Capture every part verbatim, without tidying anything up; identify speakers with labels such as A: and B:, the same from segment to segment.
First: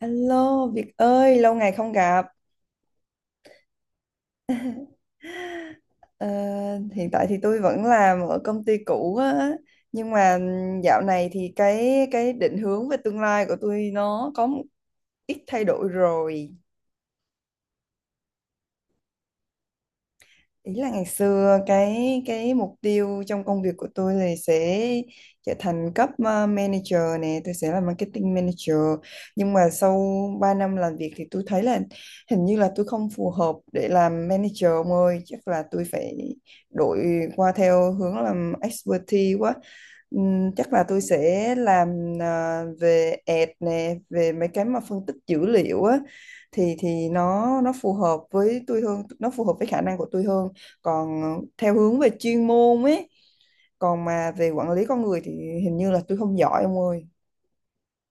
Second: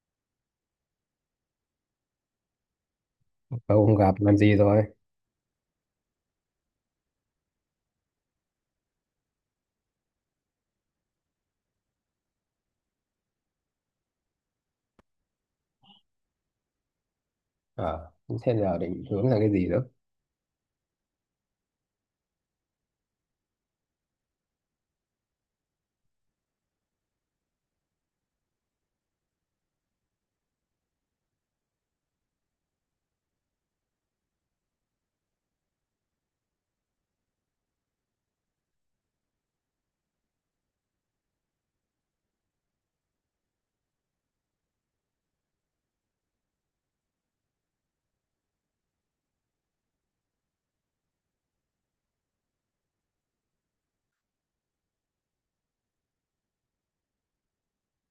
A: Alo Việt ơi, lâu ngày không gặp.
B: Lâu không gặp làm gì rồi?
A: Ờ, hiện tại thì tôi vẫn làm ở công ty cũ á, nhưng mà dạo này thì cái cái định hướng về tương lai của tôi nó có một ít thay đổi rồi.
B: Ờ, Thế giờ định hướng là cái gì nữa?
A: ý là ngày xưa cái cái mục tiêu trong công việc của tôi là sẽ trở thành cấp uh, manager nè, tôi sẽ là marketing manager, nhưng mà sau ba năm làm việc thì tôi thấy là hình như là tôi không phù hợp để làm manager ông ơi. Chắc là tôi phải đổi qua theo hướng làm expertise quá. Ừm, chắc là tôi sẽ làm, à, về ad nè, về mấy cái mà phân tích dữ liệu á, thì thì nó nó phù hợp với tôi hơn, nó phù hợp với khả năng của tôi hơn. Còn theo hướng về chuyên môn ấy, còn mà về quản lý con người thì hình như là tôi không giỏi ông ơi.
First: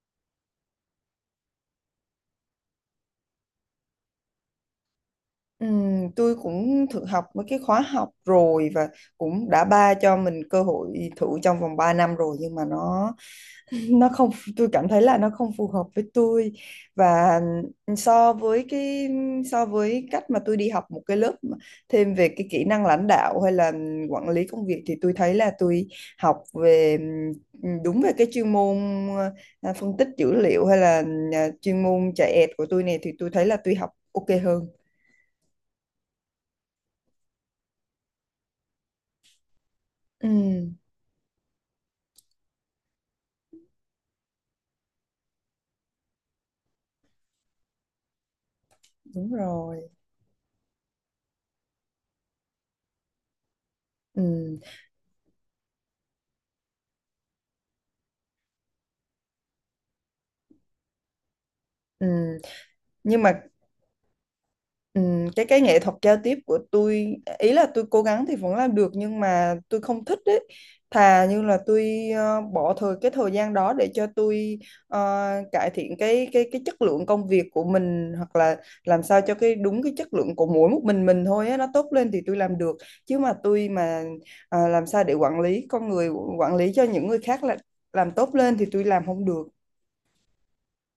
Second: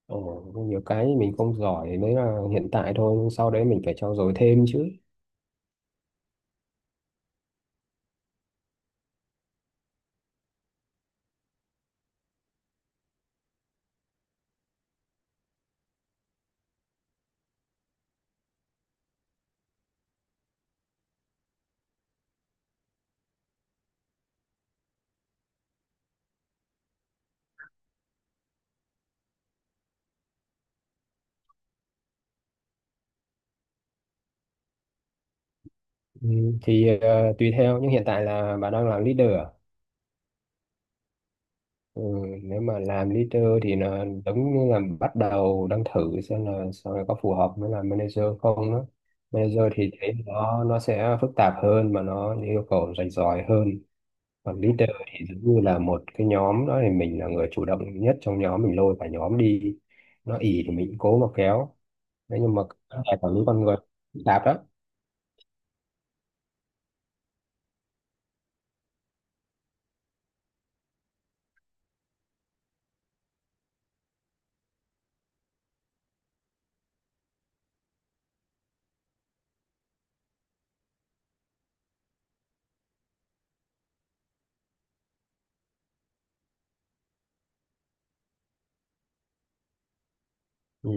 B: Ồ, có nhiều cái mình không giỏi đấy là hiện tại thôi, nhưng sau đấy mình phải trau dồi thêm chứ.
A: Ừm, tôi cũng thử học mấy cái khóa học rồi, và cũng đã ba cho mình cơ hội thử trong vòng ba năm rồi, nhưng mà nó nó không, tôi cảm thấy là nó không phù hợp với tôi. Và ừ, so với cái, so với cách mà tôi đi học một cái lớp mà thêm về cái kỹ năng lãnh đạo hay là quản lý công việc, thì tôi thấy là tôi học về ừ, đúng về cái chuyên môn, ờ, phân tích dữ liệu, hay là ờ, chuyên môn chạy ẹt của tôi này, thì tôi thấy là tôi học ok hơn.
B: Ừ, thì ờ, Tùy theo, nhưng hiện tại là bà đang làm leader à?
A: Ừ,
B: Ừ, nếu mà làm leader thì là giống như là bắt đầu đang thử xem là sau này có phù hợp với làm manager không đó.
A: đúng
B: Manager
A: rồi.
B: thì thấy nó nó sẽ phức tạp hơn mà nó yêu cầu rành giỏi hơn,
A: Ừ.
B: còn leader thì giống như là một cái nhóm đó thì mình là người chủ động nhất trong nhóm, mình lôi cả nhóm đi, nó ì thì mình cũng cố mà kéo
A: Ừ,
B: đấy. Nhưng mà nhà
A: nhưng mà
B: quản lý con người phức tạp lắm.
A: Ừm, cái cái nghệ thuật giao tiếp của tôi, ý là tôi cố gắng thì vẫn làm được nhưng mà tôi không thích đấy. Thà như là tôi ờ, bỏ thời cái thời gian đó để cho tôi ờ, cải thiện cái cái cái chất lượng công việc của mình, hoặc là làm sao cho cái đúng cái chất lượng của mỗi một mình mình thôi á, nó tốt lên thì tôi làm được. Chứ mà tôi mà ờ, làm sao để quản lý con người, quản lý cho những người khác là làm tốt lên thì tôi làm không được.
B: Ừ,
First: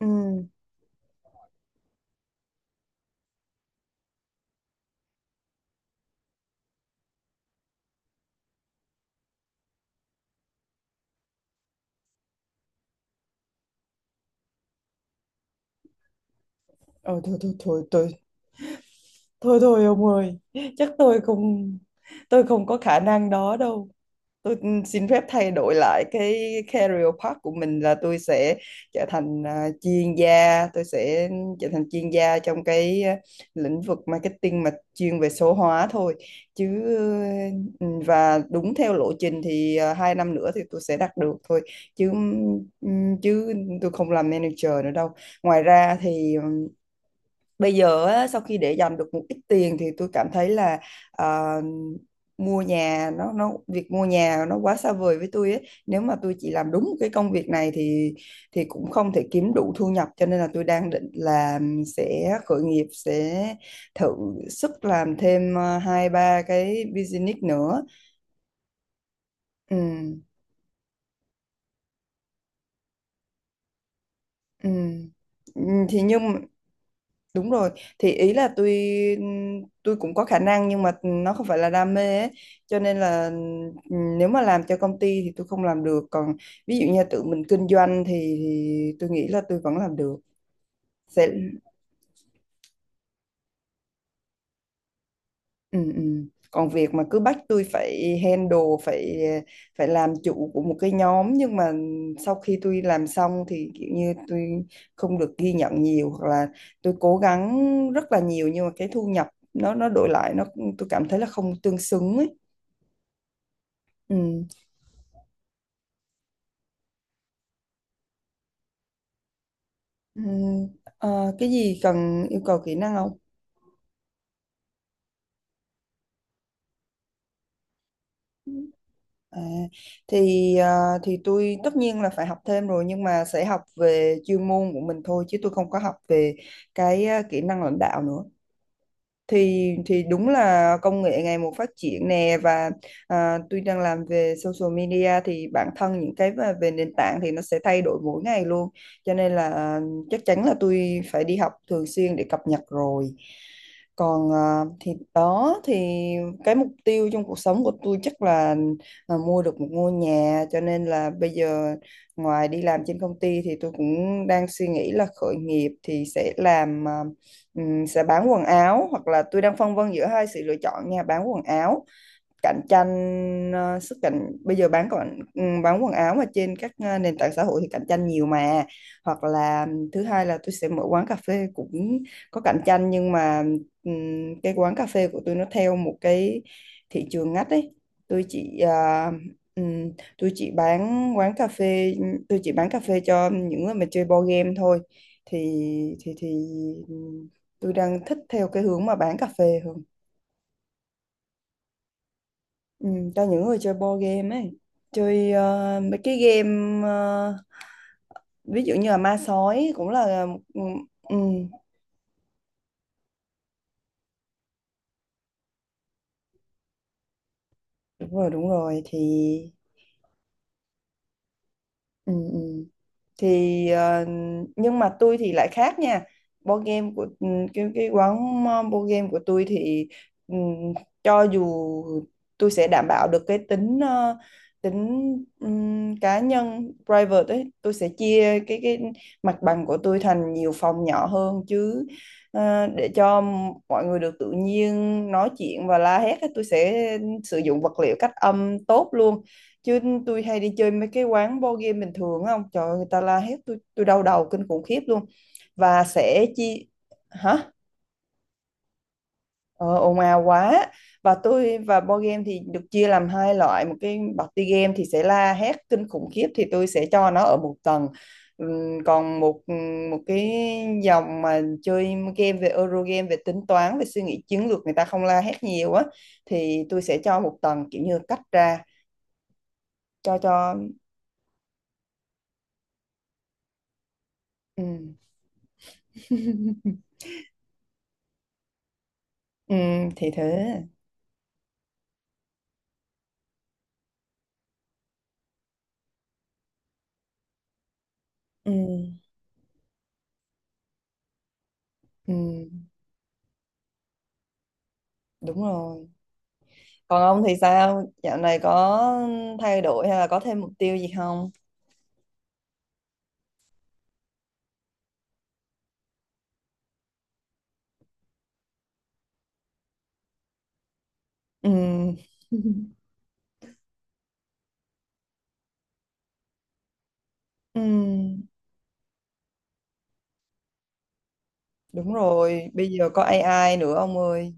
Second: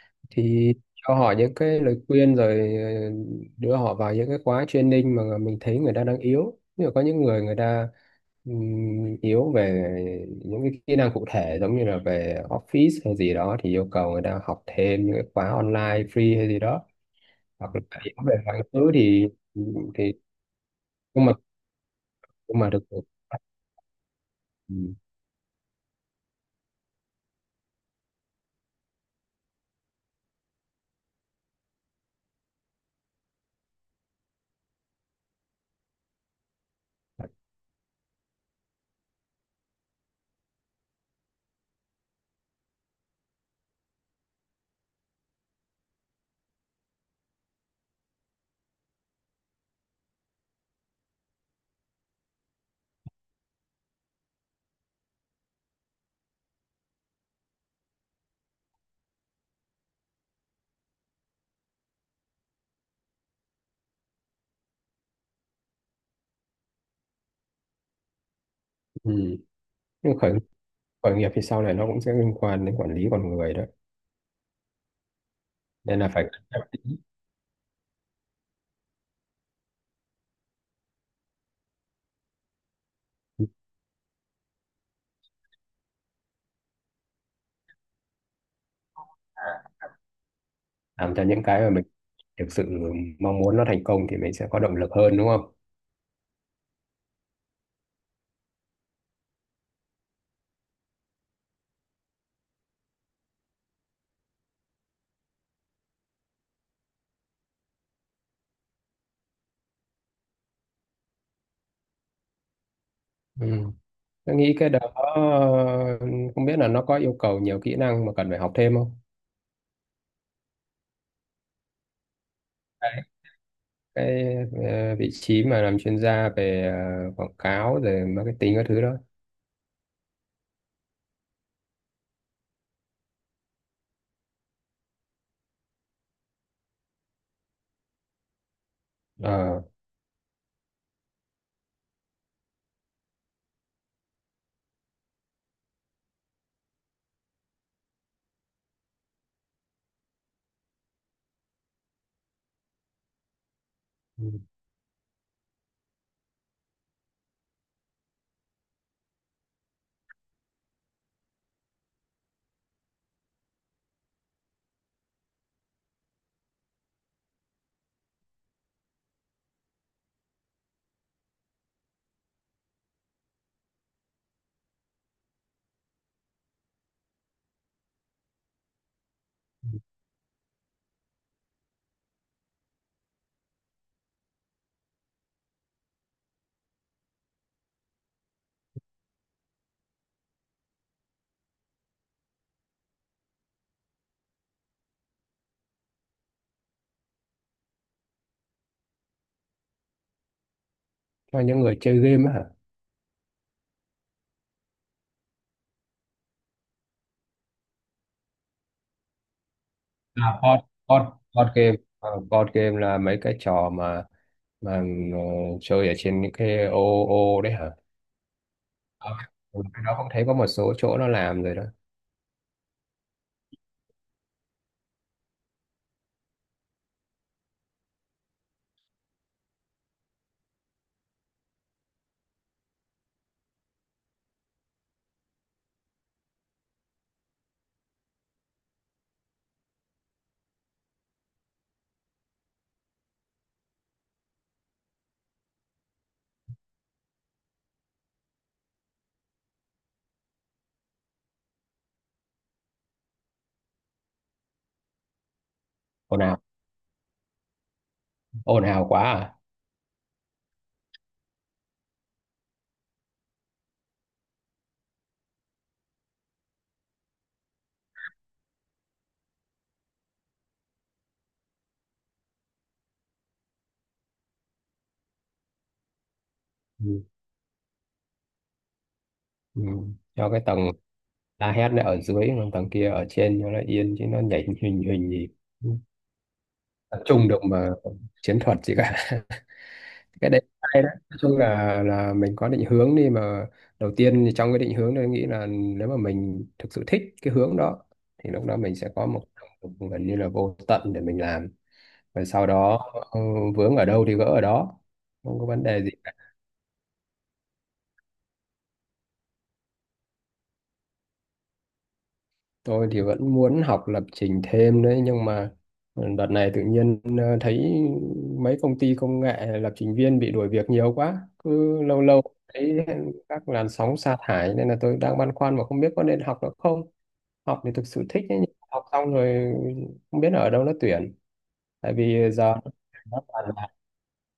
A: Ừ.
B: thì cho họ những cái lời khuyên rồi, ờ, đưa họ vào những cái khóa training mà mình thấy người ta đang yếu, nhưng mà có những người người ta ừm, yếu về những cái kỹ năng cụ thể, giống như là về office hay gì đó thì yêu cầu người ta học thêm những cái khóa online free hay gì đó,
A: Ờ, thôi thôi
B: hoặc là
A: thôi tôi,
B: hiểu về quá khứ thì
A: thôi thôi ông
B: thì
A: ơi, chắc tôi
B: nhưng mà
A: không tôi
B: nhưng
A: không
B: mà
A: có
B: được
A: khả
B: được.
A: năng đó đâu. Tôi ừ,
B: Ừ.
A: xin phép thay đổi lại cái career path của mình là tôi sẽ trở thành, à, chuyên gia, tôi sẽ trở thành chuyên gia trong cái, à, lĩnh vực marketing mà chuyên về số hóa thôi. Chứ ừ, và đúng theo lộ trình thì à, hai năm nữa thì tôi sẽ đạt được thôi. Chứ ừ, chứ tôi không làm manager nữa đâu. Ngoài ra thì bây giờ á, sau khi để dành được một ít tiền thì tôi cảm thấy là ờ, mua nhà nó nó việc mua nhà nó quá xa vời với tôi ấy. Nếu mà tôi chỉ làm đúng cái công việc này thì thì cũng không thể kiếm đủ thu nhập, cho nên là tôi đang định là sẽ khởi nghiệp, sẽ thử sức làm thêm ờ, hai ba cái business nữa.
B: Ừ.
A: Ừ.
B: Nhưng khởi khởi nghiệp thì sau này nó cũng sẽ liên quan đến quản lý con người đó,
A: Ừ. Ừ,
B: nên
A: thì
B: là phải cẩn
A: nhưng
B: trọng tí.
A: đúng rồi, thì ý là tôi tôi cũng có khả năng nhưng mà nó không phải là đam mê ấy. Cho nên là ừm, nếu mà làm cho công ty thì tôi không làm được, còn ví dụ như tự mình kinh doanh thì, thì, tôi nghĩ là tôi vẫn
B: À,
A: làm được.
B: làm cho
A: Sẽ.
B: những cái mà mình thực sự mong muốn nó thành công thì mình sẽ có động lực hơn đúng không?
A: Ừ, ừ. Còn việc mà cứ bắt tôi phải handle, phải phải làm chủ của một cái nhóm, nhưng mà sau khi tôi làm xong thì kiểu như tôi không được ghi nhận nhiều, hoặc là tôi cố gắng rất là nhiều nhưng mà cái thu nhập, nó nó đổi lại nó, tôi cảm thấy là không tương xứng ấy.
B: Ừ. Tôi
A: Ừ.
B: nghĩ cái đó không biết là nó có yêu cầu nhiều kỹ năng mà cần phải học thêm không.
A: Ừ. Ờ, cái gì cần yêu cầu kỹ năng
B: cái,
A: không?
B: cái ờ, Vị trí mà làm chuyên gia về ờ, quảng cáo rồi marketing các thứ đó.
A: À, thì à, thì tôi tất nhiên là phải học thêm rồi, nhưng mà sẽ học về chuyên môn của mình thôi chứ tôi không có học về cái, à, kỹ năng lãnh đạo nữa.
B: Ờ.
A: thì thì đúng là công nghệ ngày một phát triển nè, và à, tuy đang làm về social media thì bản thân những cái về, về nền tảng thì nó sẽ thay đổi mỗi ngày luôn. Cho nên là à, chắc chắn là tôi phải đi học thường xuyên để cập nhật rồi.
B: Ừ.
A: Còn à, thì đó thì cái mục tiêu trong cuộc sống của tôi chắc là à, mua được một ngôi nhà. Cho nên là bây giờ ngoài đi làm trên công ty thì tôi cũng đang suy nghĩ là khởi nghiệp thì sẽ làm, à, Ừm, sẽ bán quần áo, hoặc là tôi đang phân vân giữa hai sự lựa chọn nha. Bán quần áo cạnh tranh, ờ, sức cạnh bây giờ bán, còn bán quần áo mà trên các, ờ, nền tảng xã hội thì cạnh tranh nhiều mà. Hoặc là thứ hai là tôi sẽ mở quán cà phê, cũng có cạnh tranh nhưng mà ừm, cái quán cà phê của tôi nó theo một cái thị trường ngách ấy. Tôi chỉ ờ, ừm, tôi chỉ bán quán cà phê tôi chỉ bán cà phê cho những người mà chơi board game thôi. thì thì thì ừ, tôi đang thích theo cái hướng mà bán cà phê hơn.
B: Cho những người chơi game á hả?
A: Ừ, cho những người chơi board game ấy, chơi ờ, mấy cái game, ờ, ví dụ như là ma sói cũng là.
B: À,
A: Ừ,
B: board, board,
A: ừ,
B: Board game. Ờ, Board game là mấy cái trò mà mà ờ, chơi ở trên những cái ô ô đấy hả?
A: đúng rồi, đúng rồi. Thì
B: Ờ, ừ, cái đó cũng thấy có một số chỗ nó làm rồi đó.
A: ừ, ừ, thì ờ, nhưng mà tôi thì lại khác nha. Board game của, ừ, cái cái quán ờ, board game của tôi thì ừm, cho dù, tôi sẽ đảm bảo được cái tính ờ, tính ừm, cá nhân private ấy. Tôi sẽ chia cái cái mặt bằng của tôi thành nhiều phòng nhỏ hơn, chứ ờ, để cho mọi người được tự nhiên nói chuyện và la hét ấy. Tôi sẽ sử dụng vật liệu cách âm tốt luôn. Chứ tôi hay đi chơi mấy cái quán board game bình thường á, ông Trời ơi, người ta la hét, tôi tôi đau đầu kinh khủng khiếp luôn. Và
B: Ồn
A: sẽ
B: ào,
A: chia. Hả?
B: ồn ào quá à?
A: Ờ, ồn ào quá. Và tôi và board game thì được chia làm hai loại. Một cái party game thì sẽ la hét kinh khủng khiếp, thì tôi sẽ cho nó ở một tầng. Ừm, Còn một, một cái dòng mà chơi game về Euro game, về tính toán, về suy nghĩ chiến lược, người ta không la hét nhiều á, thì tôi sẽ
B: Ừ.
A: cho một tầng kiểu như cách ra.
B: Ừ.
A: Cho
B: Cho cái tầng
A: cho
B: la hét này ở dưới, còn tầng kia ở trên cho nó yên chứ nó nhảy hình
A: ừm.
B: hình gì. Ừ. Tập trung được mà chiến thuật gì cả.
A: Ừ, thì
B: Cái đấy
A: thế.
B: hay đấy. Nói chung là là mình có định hướng đi mà. Đầu tiên thì trong cái định hướng, tôi nghĩ là nếu mà mình thực sự thích cái hướng đó thì lúc
A: Ừ,
B: đó mình sẽ có một động lực gần như là vô tận để mình làm,
A: ừ,
B: và sau đó, ừ, vướng ở đâu thì gỡ ở đó, không
A: đúng
B: có vấn đề
A: rồi.
B: gì.
A: Còn ông thì sao? Dạo này có thay đổi hay là có thêm mục tiêu gì không?
B: Tôi thì vẫn muốn học lập trình thêm đấy, nhưng mà, ừ, đợt này tự nhiên ờ, thấy mấy công ty công nghệ lập trình viên bị đuổi việc nhiều quá.
A: Ừ.
B: Cứ lâu lâu thấy các làn sóng sa thải, nên là tôi đang băn khoăn mà không biết có nên học nữa không.
A: Ừ,
B: Học thì thực sự thích ấy, nhưng học xong rồi không biết ở đâu nó tuyển. Tại
A: đúng
B: vì
A: rồi.
B: giờ
A: Bây giờ có
B: nó toàn,
A: a i nữa ông ơi.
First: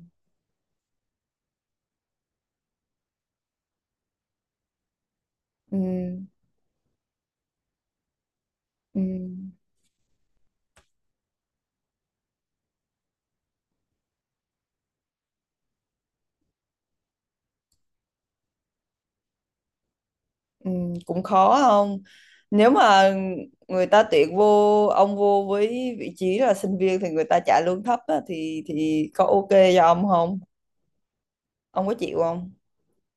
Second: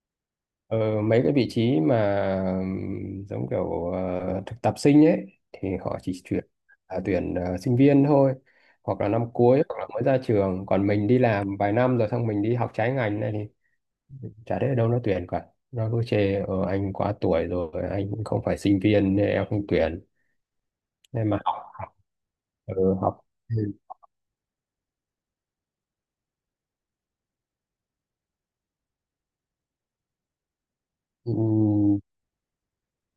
B: ờ, mấy cái vị trí mà ừm, giống kiểu ờ, thực tập sinh ấy thì
A: Ừ,
B: họ chỉ tuyển, à, tuyển ờ, sinh viên thôi,
A: ừ,
B: hoặc là năm cuối hoặc là mới ra trường, còn mình đi làm vài năm rồi xong mình đi học trái ngành này thì chả thấy ở đâu nó tuyển cả, nó cứ chê, ờ, anh quá tuổi rồi, anh cũng không phải sinh viên nên em không tuyển.
A: ừ, cũng
B: Nên mà
A: khó
B: học
A: không? Nếu
B: ừ,
A: mà
B: học
A: người ta tuyển vô, ông vô với vị trí là sinh viên thì người ta trả lương thấp á, thì thì có ok cho ông không?
B: Ừ,
A: Ông có chịu không?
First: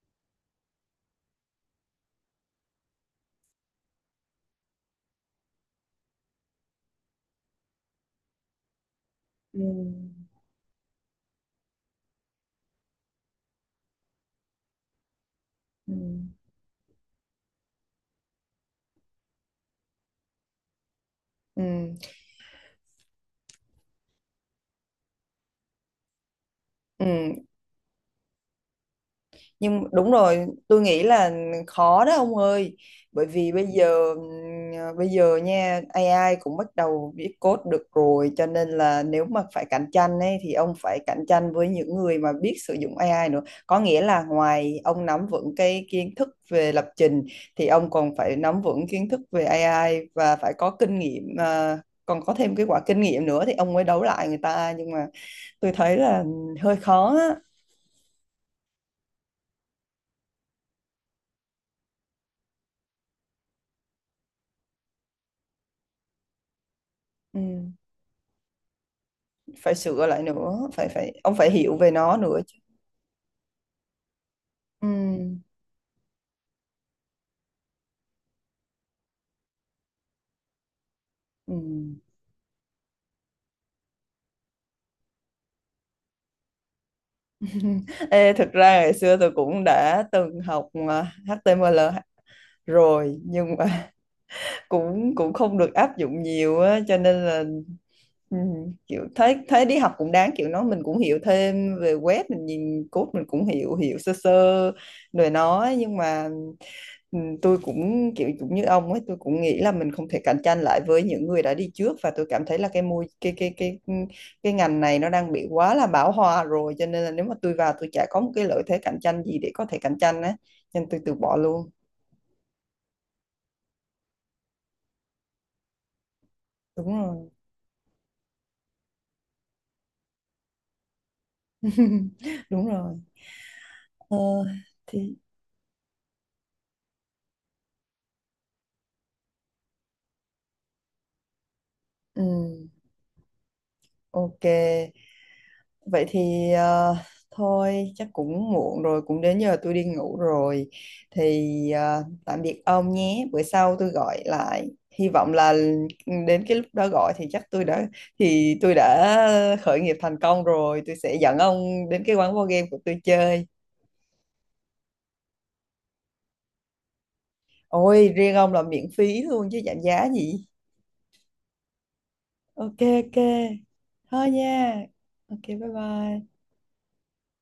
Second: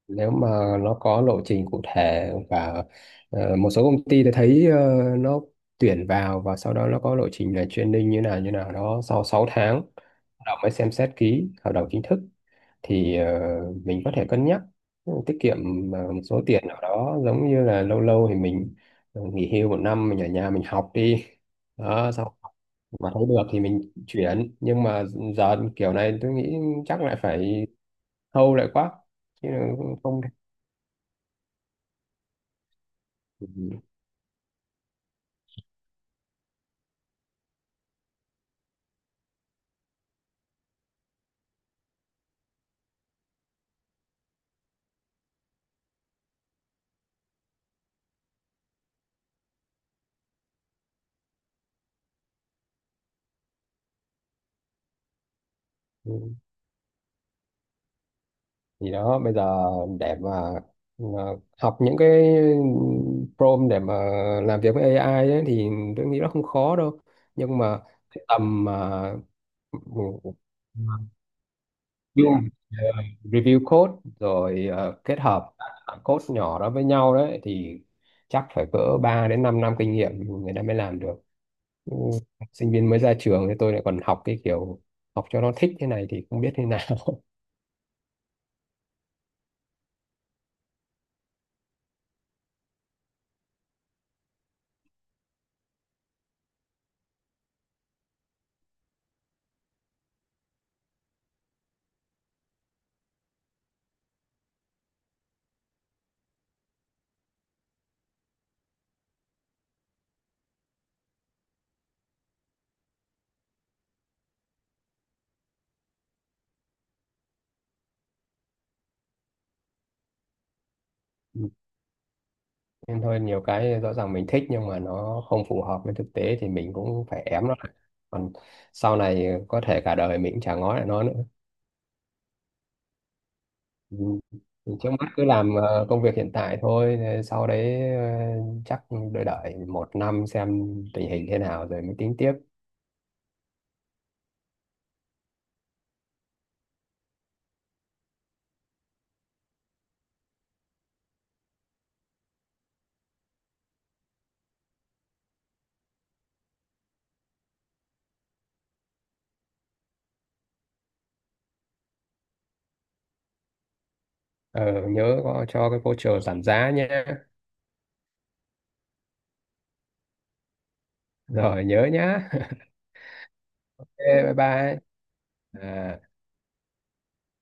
B: nếu mà nó có lộ trình cụ thể và, ờ, một số công ty thì thấy, ờ, nó tuyển vào và sau đó nó có lộ trình là training như nào như nào đó, sau sáu
A: Ừ.
B: tháng hợp đồng mới xem xét ký hợp đồng chính thức, thì ờ, mình có thể cân nhắc. Ừ, tiết kiệm
A: Ừ.
B: ờ, một số tiền nào đó, giống như là lâu lâu thì mình, ờ, nghỉ hưu một năm mình ở nhà mình học đi,
A: Ừ.
B: đó, sau mà thấy được thì mình chuyển. Nhưng mà giờ kiểu này tôi nghĩ chắc lại
A: Ừ.
B: phải thâu lại quá, chứ
A: Nhưng đúng
B: không
A: rồi, tôi nghĩ là khó đó ông ơi, bởi
B: thể.
A: vì bây giờ bây giờ nha, a i cũng bắt đầu viết code được rồi, cho nên là nếu mà phải cạnh tranh ấy thì ông phải cạnh tranh với những người mà biết sử dụng a i nữa. Có nghĩa là ngoài ông nắm vững cái kiến thức về lập trình thì ông còn phải nắm vững kiến thức về a i, và phải có kinh nghiệm, à, còn có thêm cái quả kinh nghiệm nữa, thì ông mới đấu lại người ta. Nhưng mà tôi thấy là
B: Ừ.
A: hơi khó á.
B: Thì đó bây giờ để mà mà học những cái prompt để mà làm việc với a i ấy, thì tôi nghĩ nó không khó đâu.
A: Ừ.
B: Nhưng mà cái tầm mà
A: Phải sửa lại nữa, phải, phải ông phải hiểu về nó nữa
B: review,
A: chứ.
B: review code rồi,
A: Ừ.
B: ờ, kết hợp các code nhỏ đó với nhau đấy, thì chắc phải cỡ ba đến 5 năm kinh nghiệm người ta mới làm được.
A: Ừ.
B: Ừ, sinh viên mới ra trường thì tôi lại còn học cái kiểu học cho nó thích thế này thì không biết thế nào.
A: Ê, thực ra ngày xưa tôi cũng đã từng học, à, ếch ti em eo rồi nhưng mà cũng cũng không được áp dụng nhiều á, cho nên là Ừ, kiểu thấy, thấy đi học cũng đáng, kiểu nó mình cũng hiểu thêm về web, mình nhìn code mình cũng hiểu hiểu sơ sơ rồi nó, nhưng mà ừ, tôi cũng kiểu cũng như ông ấy, tôi cũng nghĩ là mình không thể cạnh tranh lại với những người đã đi trước. Và tôi cảm thấy là cái môi cái cái cái ừ, cái ngành này nó đang bị quá là bão hòa rồi. Cho nên là nếu mà tôi vào, tôi chả có một cái lợi thế cạnh tranh gì để có thể cạnh tranh á, nên tôi từ bỏ luôn.
B: Nên thôi, nhiều cái rõ ràng mình thích nhưng mà nó không phù hợp với thực tế thì mình
A: Đúng
B: cũng phải
A: rồi.
B: ém nó lại, còn sau này có thể cả đời mình cũng chả ngó lại nó nữa.
A: Đúng rồi.
B: Ừ.
A: ờ,
B: Thì trước mắt
A: thì
B: cứ làm, ờ, công việc hiện tại thôi, rồi sau đấy, ờ, chắc đợi đợi một năm xem tình hình thế nào rồi mới tính tiếp.
A: ừ, ok. Vậy thì ờ, thôi, chắc cũng muộn rồi, cũng đến giờ tôi đi ngủ rồi. Thì ờ, tạm biệt ông nhé. Bữa sau tôi gọi lại. Hy vọng là ừ, đến cái lúc đó gọi thì chắc tôi đã, thì tôi đã khởi nghiệp thành công rồi. Tôi sẽ dẫn ông đến cái quán board game của tôi chơi.
B: Ờ, nhớ có cho cái voucher giảm giá nhé.
A: Ôi, riêng ông là miễn phí luôn chứ giảm giá gì.
B: Rồi nhớ nhá.
A: Ok ok.
B: Thế,
A: Thôi
B: bye bye.
A: nha. Ok bye
B: À.
A: bye.